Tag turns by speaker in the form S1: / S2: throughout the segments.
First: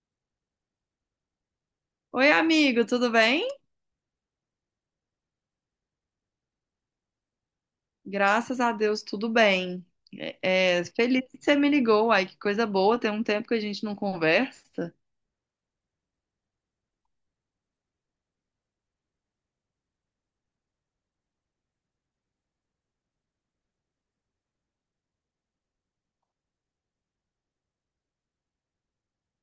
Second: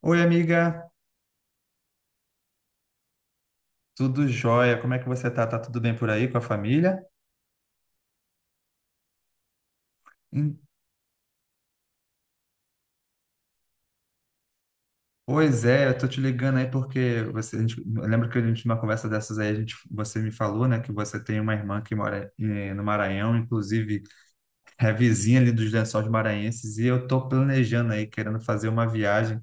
S1: Oi, amiga,
S2: Oi, amigo, tudo bem?
S1: tudo jóia? Como é que você tá? Tá tudo bem por aí com a família?
S2: Graças a Deus, tudo bem.
S1: Hum.
S2: Feliz que você me ligou. Ai, que coisa boa. Tem um tempo que a gente não conversa.
S1: Pois é, eu tô te ligando aí porque você, a gente, eu lembro que a gente, numa conversa dessas aí, a gente, você me falou, né, que você tem uma irmã que mora no Maranhão, inclusive é vizinha ali dos Lençóis Maranhenses, e eu tô planejando aí, querendo fazer uma viagem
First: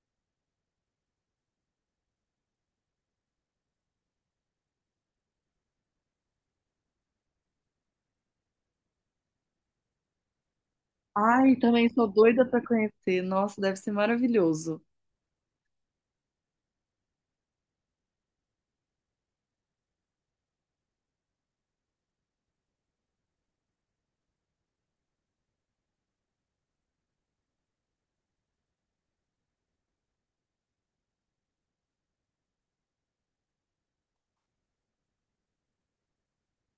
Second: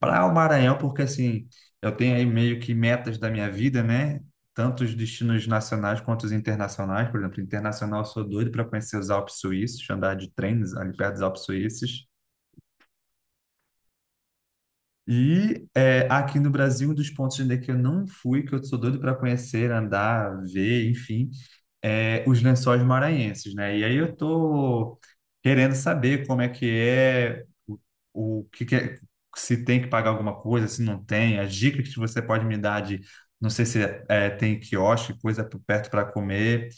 S1: para o Maranhão, porque assim, eu tenho aí meio que metas da minha vida, né? Tanto os destinos nacionais quanto os internacionais. Por exemplo, internacional, eu sou doido para conhecer os Alpes Suíços, andar de trens ali perto dos Alpes
S2: Ai, também sou
S1: Suíços.
S2: doida pra conhecer. Nossa, deve ser maravilhoso.
S1: E é, aqui no Brasil, um dos pontos ainda que eu não fui, que eu sou doido para conhecer, andar, ver, enfim, é, os Lençóis Maranhenses, né? E aí eu tô querendo saber como é que é, o que que é, se tem que pagar alguma coisa, se não tem, as dicas que você pode me dar de, não sei se é, tem quiosque, coisa por perto para comer.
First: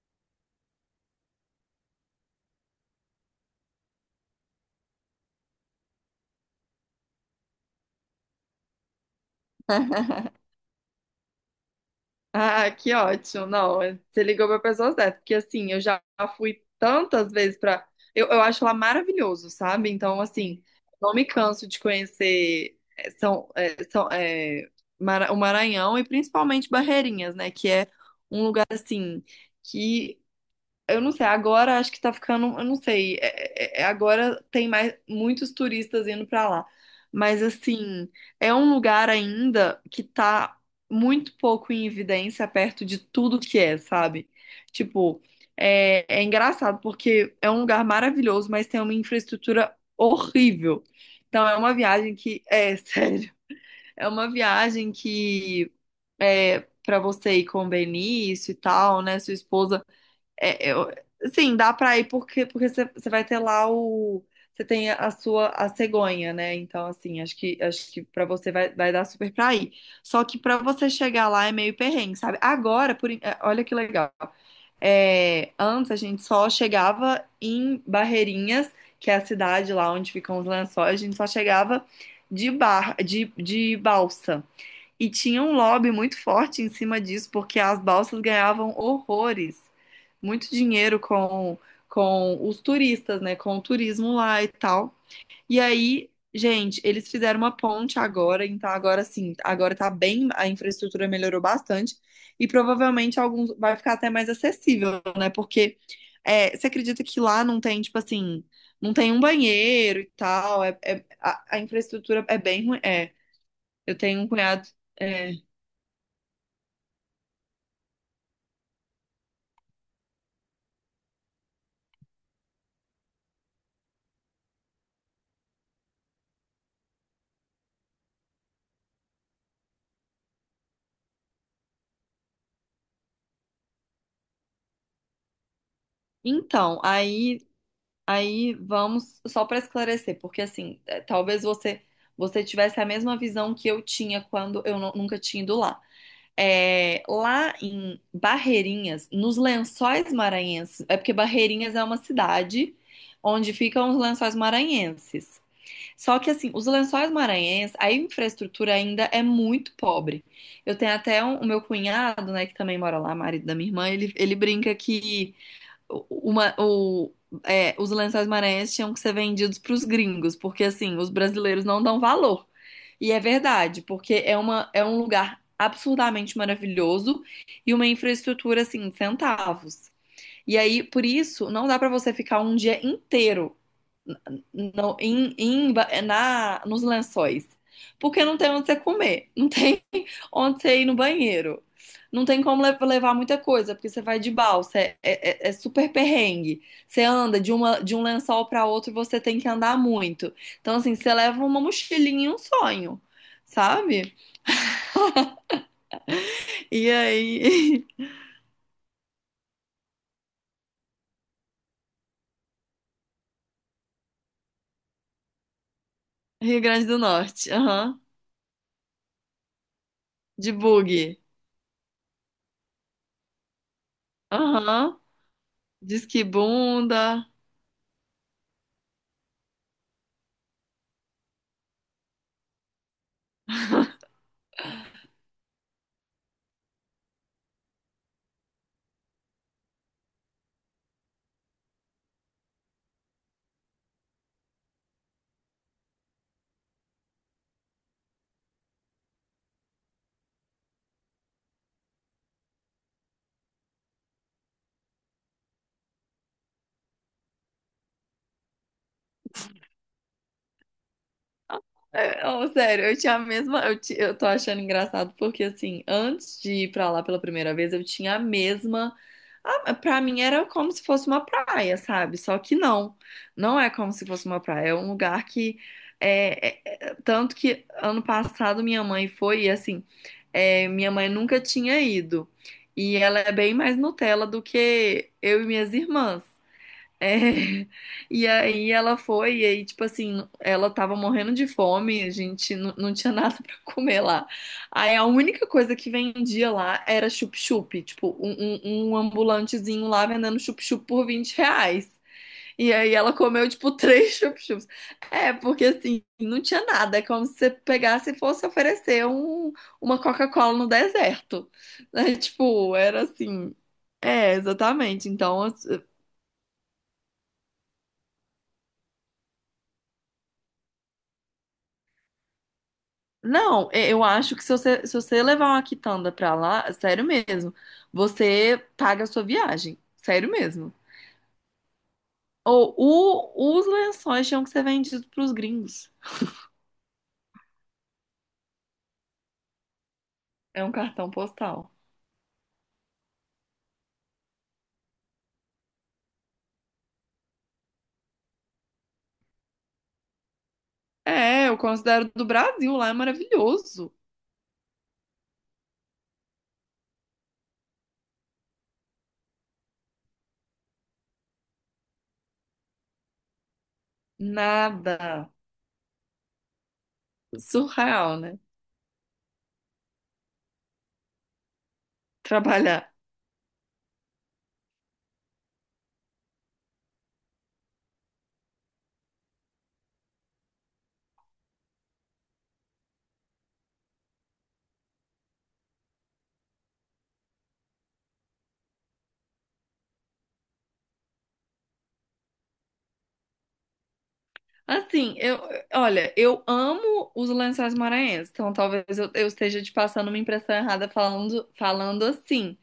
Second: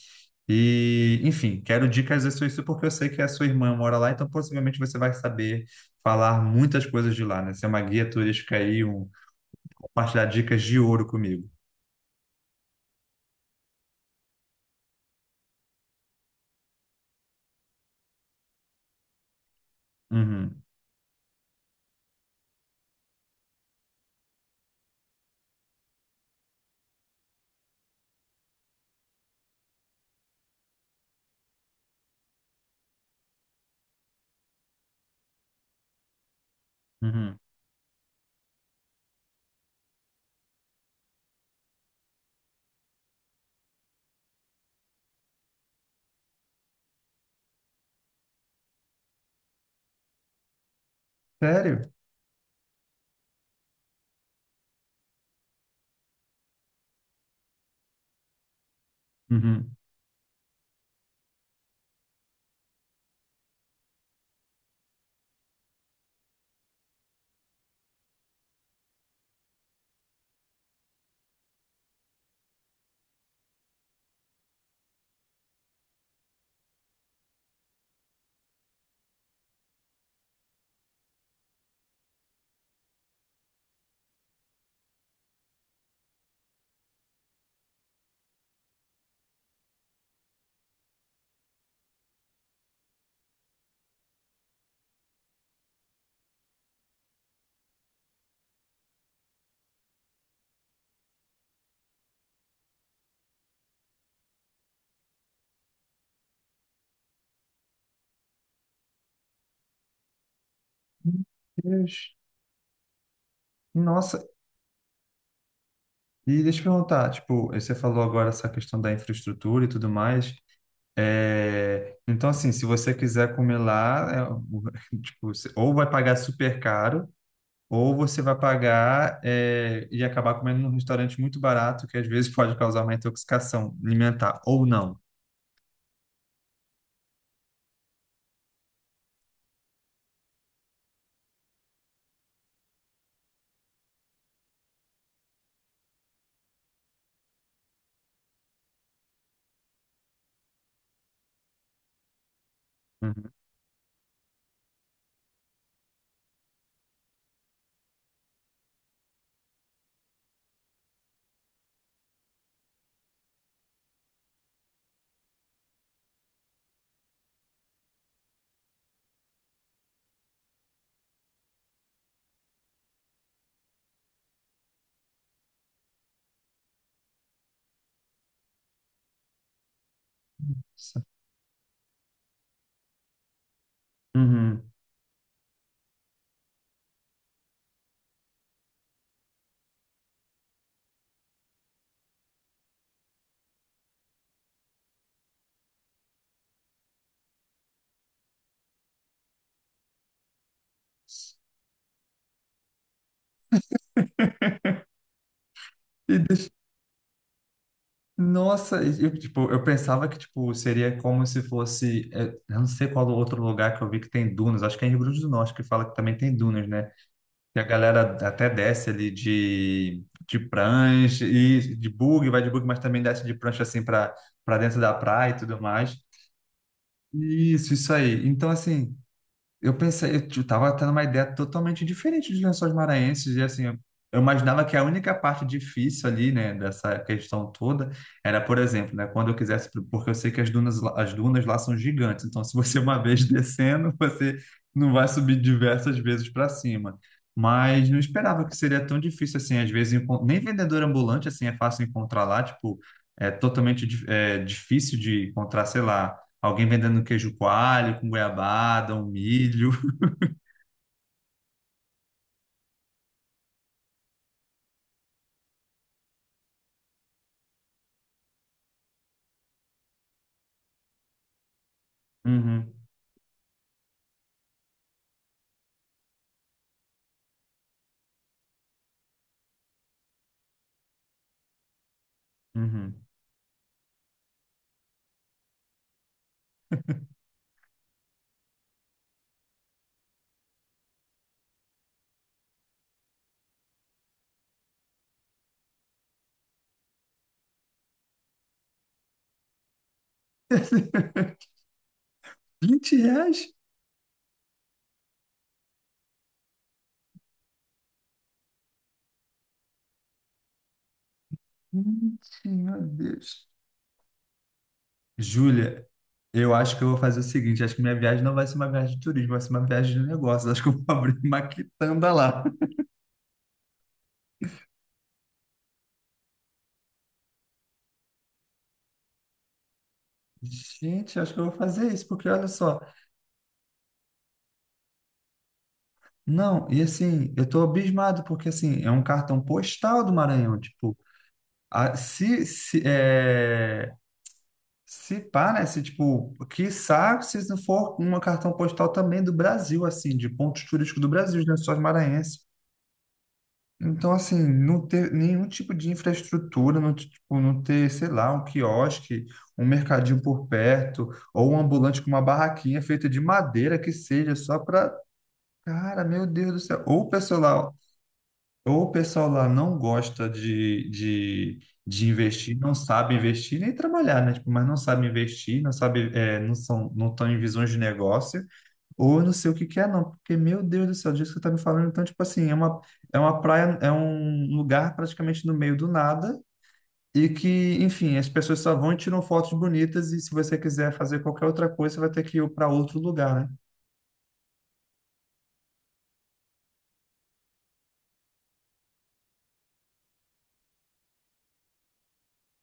S1: E, enfim, quero dicas sobre isso porque eu sei que a sua irmã mora lá, então possivelmente você vai saber falar muitas coisas de lá, né? Ser uma guia turística aí, um, compartilhar dicas de ouro comigo.
S2: Ah, que ótimo. Não, você ligou para pessoa certa, porque assim, eu já fui tantas vezes para eu acho lá maravilhoso, sabe? Então,
S1: Uhum,
S2: assim, não me canso de conhecer o Maranhão e principalmente Barreirinhas, né? Que é um lugar assim que eu não sei, agora acho que tá ficando, eu não sei, agora tem mais muitos turistas indo pra lá.
S1: uhum.
S2: Mas assim, é um lugar ainda que tá muito pouco em evidência perto de tudo que é, sabe? Tipo, é engraçado porque é um lugar maravilhoso, mas tem uma infraestrutura horrível. Então é uma
S1: Sério?
S2: viagem que, sério, é uma viagem que é para você ir com o Benício e tal, né, sua
S1: Uhum.
S2: esposa é, é, eu, sim, dá pra ir porque você vai ter lá o você tem a sua a cegonha, né? Então assim, acho que para você vai, vai dar super pra ir. Só que pra você chegar lá é meio perrengue, sabe? Agora, olha que legal. É, antes a gente só chegava em Barreirinhas, que é a cidade lá onde ficam os lençóis, a gente só chegava de balsa. E tinha um lobby muito forte em cima disso, porque as balsas ganhavam horrores, muito dinheiro com os turistas, né? Com o turismo lá e tal. E aí, gente, eles fizeram uma ponte agora, então agora sim, agora tá bem, a infraestrutura melhorou bastante e provavelmente alguns vai ficar até mais acessível, né? Porque você acredita que lá não tem, tipo assim, não tem um banheiro e tal,
S1: Meu
S2: a
S1: Deus.
S2: infraestrutura é bem ruim. É, eu
S1: Nossa,
S2: tenho um cunhado. é,
S1: e deixa eu perguntar, tipo, você falou agora essa questão da infraestrutura e tudo mais. É, então, assim, se você quiser comer lá, é, tipo, você ou vai pagar super caro, ou você vai pagar é, e acabar comendo num restaurante muito barato, que às vezes pode causar uma intoxicação alimentar, ou não.
S2: Então, aí vamos só para esclarecer, porque assim, é, talvez você tivesse a mesma visão que eu tinha quando eu nunca tinha ido lá. É, lá em Barreirinhas, nos Lençóis Maranhenses, é porque Barreirinhas é uma cidade
S1: Uhum.
S2: onde ficam os Lençóis Maranhenses. Só que assim, os Lençóis Maranhenses, a infraestrutura ainda é muito pobre. Eu tenho até o meu cunhado, né, que também mora lá, marido da minha irmã, ele brinca que uma, o, os lençóis maranhenses tinham que ser vendidos para os gringos, porque assim, os brasileiros não dão valor. E é verdade, porque é é um lugar absurdamente maravilhoso e uma infraestrutura assim, centavos. E aí, por isso, não dá para você ficar um dia inteiro
S1: Uhum.
S2: no, em, em, na, nos lençóis. Porque não tem onde você comer, não tem onde você ir no banheiro, não tem como levar muita coisa, porque você vai de balsa, é super perrengue. Você anda de um lençol para outro, você tem que andar muito. Então, assim, você leva uma mochilinha e um sonho, sabe?
S1: E,
S2: E aí,
S1: nossa, eu, tipo, eu pensava que, tipo, seria como se fosse, é, eu não sei qual outro lugar que eu vi que tem dunas, acho que é em Rio Grande do Norte que fala que também tem
S2: Rio
S1: dunas,
S2: Grande
S1: né?
S2: do Norte,
S1: E a
S2: aham,
S1: galera até desce ali de
S2: de bug,
S1: prancha e de bug, vai de bug, mas também desce de prancha assim para para dentro da
S2: aham,
S1: praia e tudo mais.
S2: disque bunda.
S1: Isso aí. Então, assim, eu pensei, tava tendo uma ideia totalmente diferente de Lençóis Maranhenses, e assim, eu imaginava que a única parte difícil ali, né, dessa questão toda, era, por exemplo, né, quando eu quisesse, porque eu sei que as dunas lá são gigantes, então se você uma vez descendo, você não vai subir diversas vezes para cima. Mas não esperava que seria tão difícil assim, às vezes, nem vendedor ambulante, assim, é fácil encontrar lá, tipo, é totalmente difícil de encontrar, sei lá, alguém vendendo queijo coalho com goiabada, um milho.
S2: Sério, eu tinha a mesma. Eu, eu tô achando engraçado porque, assim, antes de ir pra lá pela primeira vez, eu tinha a mesma. Ah, pra mim era como se fosse uma praia, sabe? Só que
S1: Uhum,
S2: não. Não é como se fosse uma praia. É um lugar que. Tanto que ano passado minha mãe foi, e assim. Minha mãe nunca tinha ido. E
S1: uhum.
S2: ela é bem mais Nutella do que eu e minhas irmãs. É, e aí ela foi, e aí, tipo assim, ela tava morrendo de fome, a gente não tinha nada pra comer lá. Aí a única coisa que vendia lá era chup-chup, tipo, um ambulantezinho lá vendendo chup-chup por R$ 20. E aí
S1: 20
S2: ela comeu,
S1: reais?
S2: tipo, três chup-chups. É, porque assim, não tinha nada, é como se você pegasse e fosse oferecer uma Coca-Cola no deserto. Né?
S1: 20,
S2: Tipo,
S1: meu
S2: era
S1: Deus.
S2: assim. É, exatamente. Então,
S1: Júlia, eu acho que eu vou fazer o seguinte: acho que minha viagem não vai ser uma viagem de turismo, vai ser uma viagem de negócios. Acho que eu vou abrir uma quitanda lá.
S2: não, eu acho que se você, se você levar uma quitanda pra lá, sério mesmo, você paga a sua viagem. Sério mesmo.
S1: Gente, acho que eu vou fazer isso, porque olha
S2: Ou
S1: só.
S2: os lençóis tinham que ser vendidos pros gringos.
S1: Não, e assim, eu tô abismado, porque assim, é um cartão postal do Maranhão.
S2: É um
S1: Tipo,
S2: cartão postal.
S1: a- se, se, é, se pá, né? Se, tipo, quiçá, se não for uma cartão postal também do Brasil, assim, de pontos turísticos do Brasil, os
S2: É, eu
S1: Lençóis
S2: considero do
S1: Maranhenses.
S2: Brasil, lá é maravilhoso.
S1: Então, assim, não ter nenhum tipo de infraestrutura, não, tipo, não ter, sei lá, um quiosque, um mercadinho por perto, ou um ambulante com uma barraquinha feita de madeira que seja, só para.
S2: Nada.
S1: Cara, meu Deus do céu.
S2: Surreal, né?
S1: Ou o pessoal lá não gosta de, investir, não
S2: Trabalhar.
S1: sabe investir nem trabalhar, né? Tipo, mas não sabe investir, não sabe, é, não são, não estão em visões de negócio, ou eu não sei o que que é, não, porque, meu Deus do céu, disso que você tá me falando, então, tipo assim, é uma praia, é um lugar praticamente no meio do nada, e que, enfim, as pessoas só vão e tiram fotos bonitas, e se você quiser fazer qualquer outra coisa, você vai ter que ir para outro lugar, né?
S2: Assim, eu, olha, eu amo os lençóis maranhenses, então eu esteja te passando uma impressão errada falando, falando assim.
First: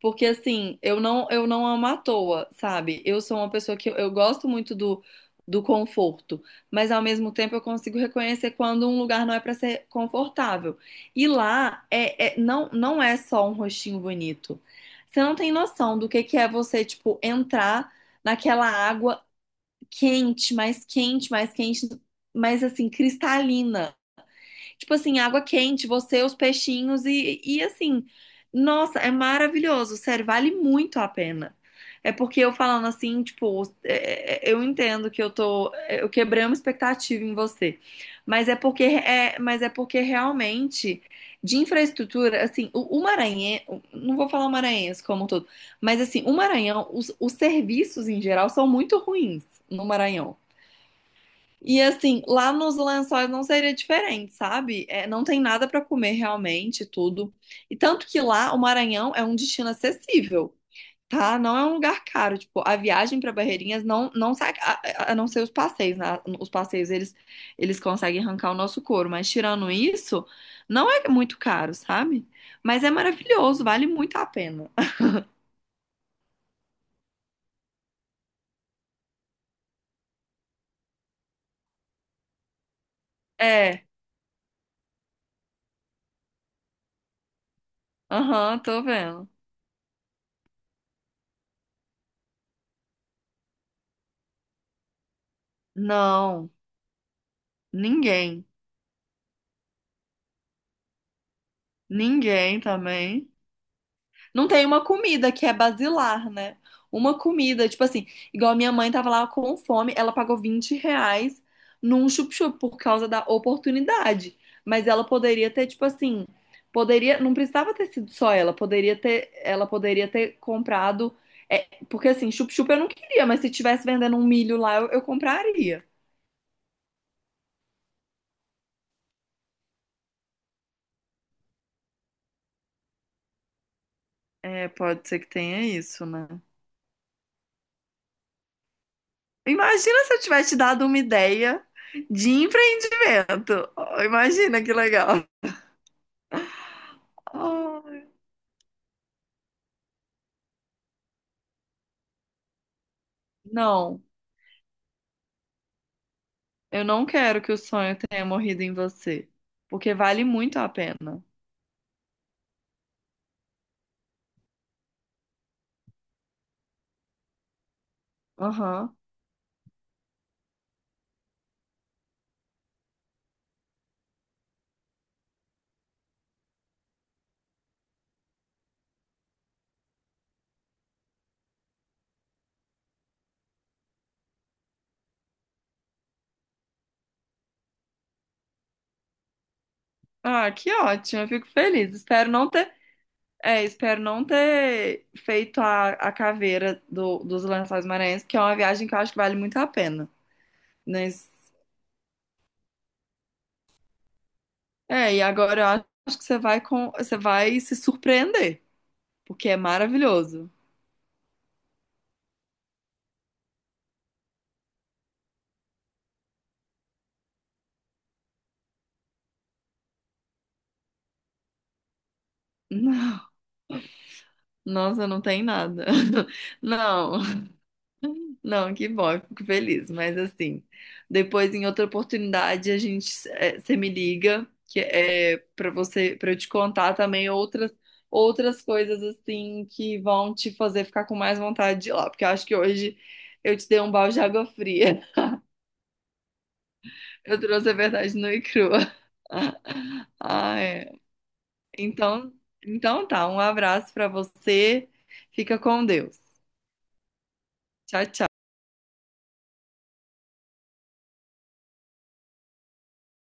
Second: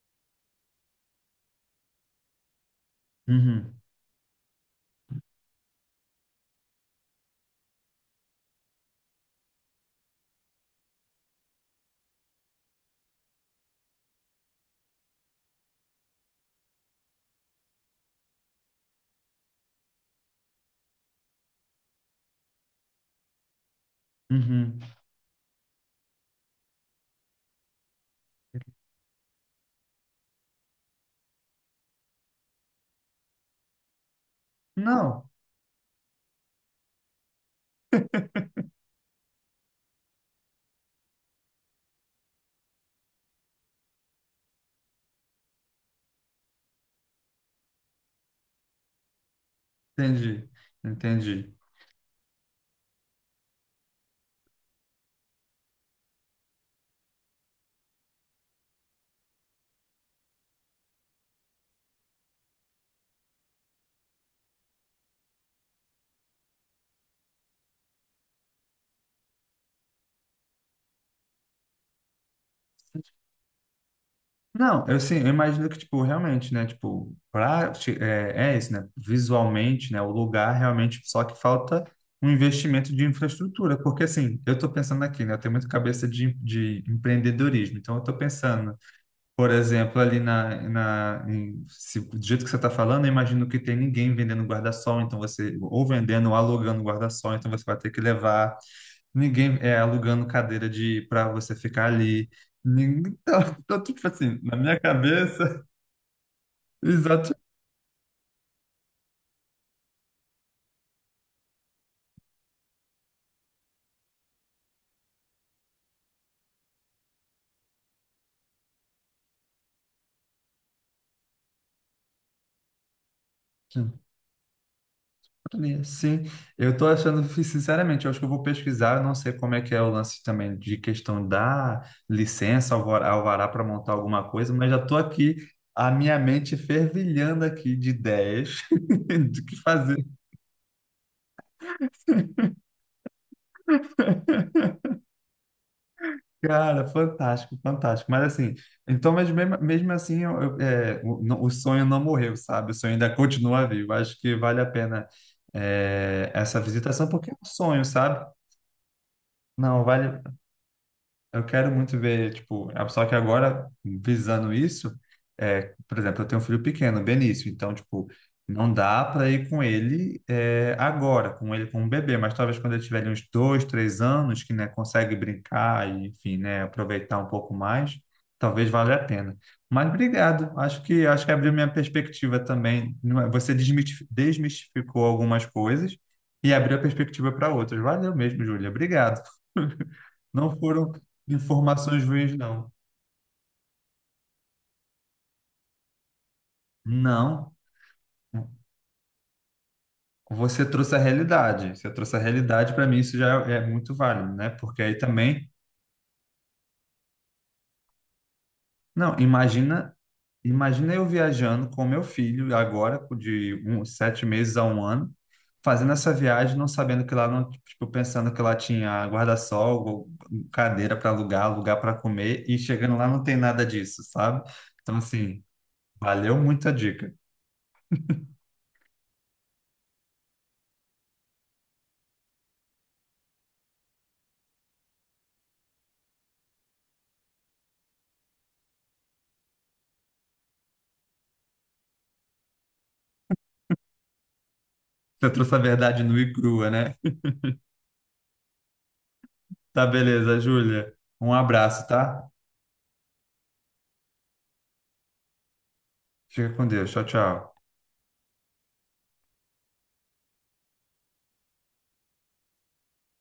S2: Porque assim, eu não amo à toa, sabe? Eu sou uma pessoa
S1: Uhum,
S2: que eu gosto muito do, do conforto, mas ao mesmo tempo eu consigo reconhecer quando um lugar não é para ser confortável. E lá não não é só um rostinho bonito. Você não tem noção do que é você, tipo, entrar naquela água quente, mais quente, mais quente, mas assim, cristalina
S1: uhum.
S2: tipo assim, água quente, você, os peixinhos e assim, nossa, é maravilhoso, sério, vale muito a pena. É porque eu falando assim, tipo, eu entendo que
S1: Não,
S2: eu tô, eu quebrei uma expectativa em você, mas é porque é, mas é porque realmente de infraestrutura, assim, o Maranhão, não vou falar maranhense como um todo, mas assim, o Maranhão, os serviços em geral são muito ruins no Maranhão.
S1: entendi, entendi.
S2: E assim, lá nos Lençóis não seria diferente, sabe? É, não tem nada para comer realmente, tudo. E tanto que lá o Maranhão é um destino acessível, tá? Não é um lugar caro. Tipo, a viagem para Barreirinhas não sai, a não ser os passeios, né? Os passeios eles conseguem arrancar o nosso couro, mas tirando isso, não é muito caro, sabe? Mas é maravilhoso, vale muito a pena.
S1: Não, eu sim, eu imagino que, tipo, realmente, né, tipo, pra, é, é isso, né, visualmente, né, o lugar realmente, só que falta um investimento de infraestrutura,
S2: É,
S1: porque, assim, eu tô pensando aqui, né, eu tenho muito cabeça de empreendedorismo, então eu tô
S2: aham,
S1: pensando,
S2: tô vendo.
S1: por exemplo, ali na, do jeito que você tá falando, eu imagino que tem ninguém vendendo guarda-sol, então você, ou vendendo ou
S2: Não,
S1: alugando guarda-sol, então você vai ter que
S2: ninguém,
S1: levar. Ninguém é alugando cadeira de para você ficar ali.
S2: ninguém
S1: Ninguém,
S2: também.
S1: tá, tá, tipo assim,
S2: Não
S1: na
S2: tem
S1: minha
S2: uma comida que é
S1: cabeça,
S2: basilar, né? Uma
S1: exatamente.
S2: comida, tipo assim, igual a minha mãe tava lá com fome, ela pagou R$ 20 num chup-chup por causa da oportunidade. Mas ela poderia ter, tipo assim, poderia, não precisava ter sido só ela poderia ter comprado, porque assim, chup-chup eu não queria, mas se tivesse vendendo um milho lá, eu compraria.
S1: Sim, eu tô achando, sinceramente, eu acho que eu vou pesquisar, eu não sei como é que é o lance também de questão da licença, alvará para montar alguma coisa,
S2: É,
S1: mas já tô
S2: pode ser que
S1: aqui,
S2: tenha
S1: a
S2: isso,
S1: minha
S2: né?
S1: mente fervilhando aqui de ideias do que
S2: Imagina
S1: fazer.
S2: se eu tivesse te dado uma ideia de empreendimento. Oh, imagina que legal.
S1: Cara, fantástico,
S2: Ah,
S1: fantástico. Mas assim, então, mas mesmo, mesmo assim, o sonho não morreu, sabe? O sonho ainda continua vivo.
S2: não,
S1: Acho que vale a pena, é, essa
S2: eu não
S1: visitação, porque é
S2: quero
S1: um
S2: que o
S1: sonho,
S2: sonho tenha
S1: sabe?
S2: morrido em você,
S1: Não,
S2: porque
S1: vale,
S2: vale muito a pena.
S1: eu quero muito ver, tipo, a- só que agora, visando isso, é, por exemplo, eu tenho um filho pequeno, Benício, então, tipo, não
S2: Aham.
S1: dá para ir com ele é, agora, com ele como bebê, mas talvez quando ele tiver ali uns dois, três anos, que, né, consegue brincar e, enfim, né, aproveitar um pouco mais, talvez valha a pena. Mas obrigado, acho que abriu minha perspectiva também. Não é- Você desmistificou algumas coisas e abriu a perspectiva para outras. Valeu mesmo, Júlia, obrigado.
S2: Ah,
S1: Não
S2: que
S1: foram
S2: ótimo, eu fico feliz.
S1: informações ruins, não.
S2: Espero não ter feito a caveira do, dos
S1: Não.
S2: Lençóis Maranhenses, que é uma viagem que eu acho que vale muito a pena.
S1: Você trouxe a
S2: Mas,
S1: realidade. Você trouxe a realidade, para mim isso já é muito válido, né? Porque aí
S2: e
S1: também,
S2: agora eu acho que você vai com, você vai se surpreender,
S1: não,
S2: porque é
S1: imagina,
S2: maravilhoso.
S1: imagina eu viajando com meu filho agora de uns 7 meses a 1 ano, fazendo essa viagem, não sabendo que lá não, tipo, pensando que lá tinha guarda-sol, cadeira para alugar, lugar para comer e chegando lá
S2: Não,
S1: não tem nada disso, sabe? Então
S2: nossa, não tem
S1: assim,
S2: nada.
S1: valeu muito a
S2: Não.
S1: dica.
S2: Não, que bom, eu fico feliz. Mas assim, depois em outra oportunidade a gente você me liga que é para você para eu te contar também outras outras coisas assim que vão te fazer ficar com mais vontade de ir lá, porque eu acho que hoje eu te dei um balde de água fria.
S1: Você trouxe a verdade nua e crua, né?
S2: Eu trouxe a verdade nua e crua.
S1: Tá, beleza,
S2: Ah, é.
S1: Júlia. Um abraço, tá?
S2: Então, então tá, um abraço para você. Fica com Deus.
S1: Fica com Deus. Tchau, tchau.
S2: Tchau, tchau.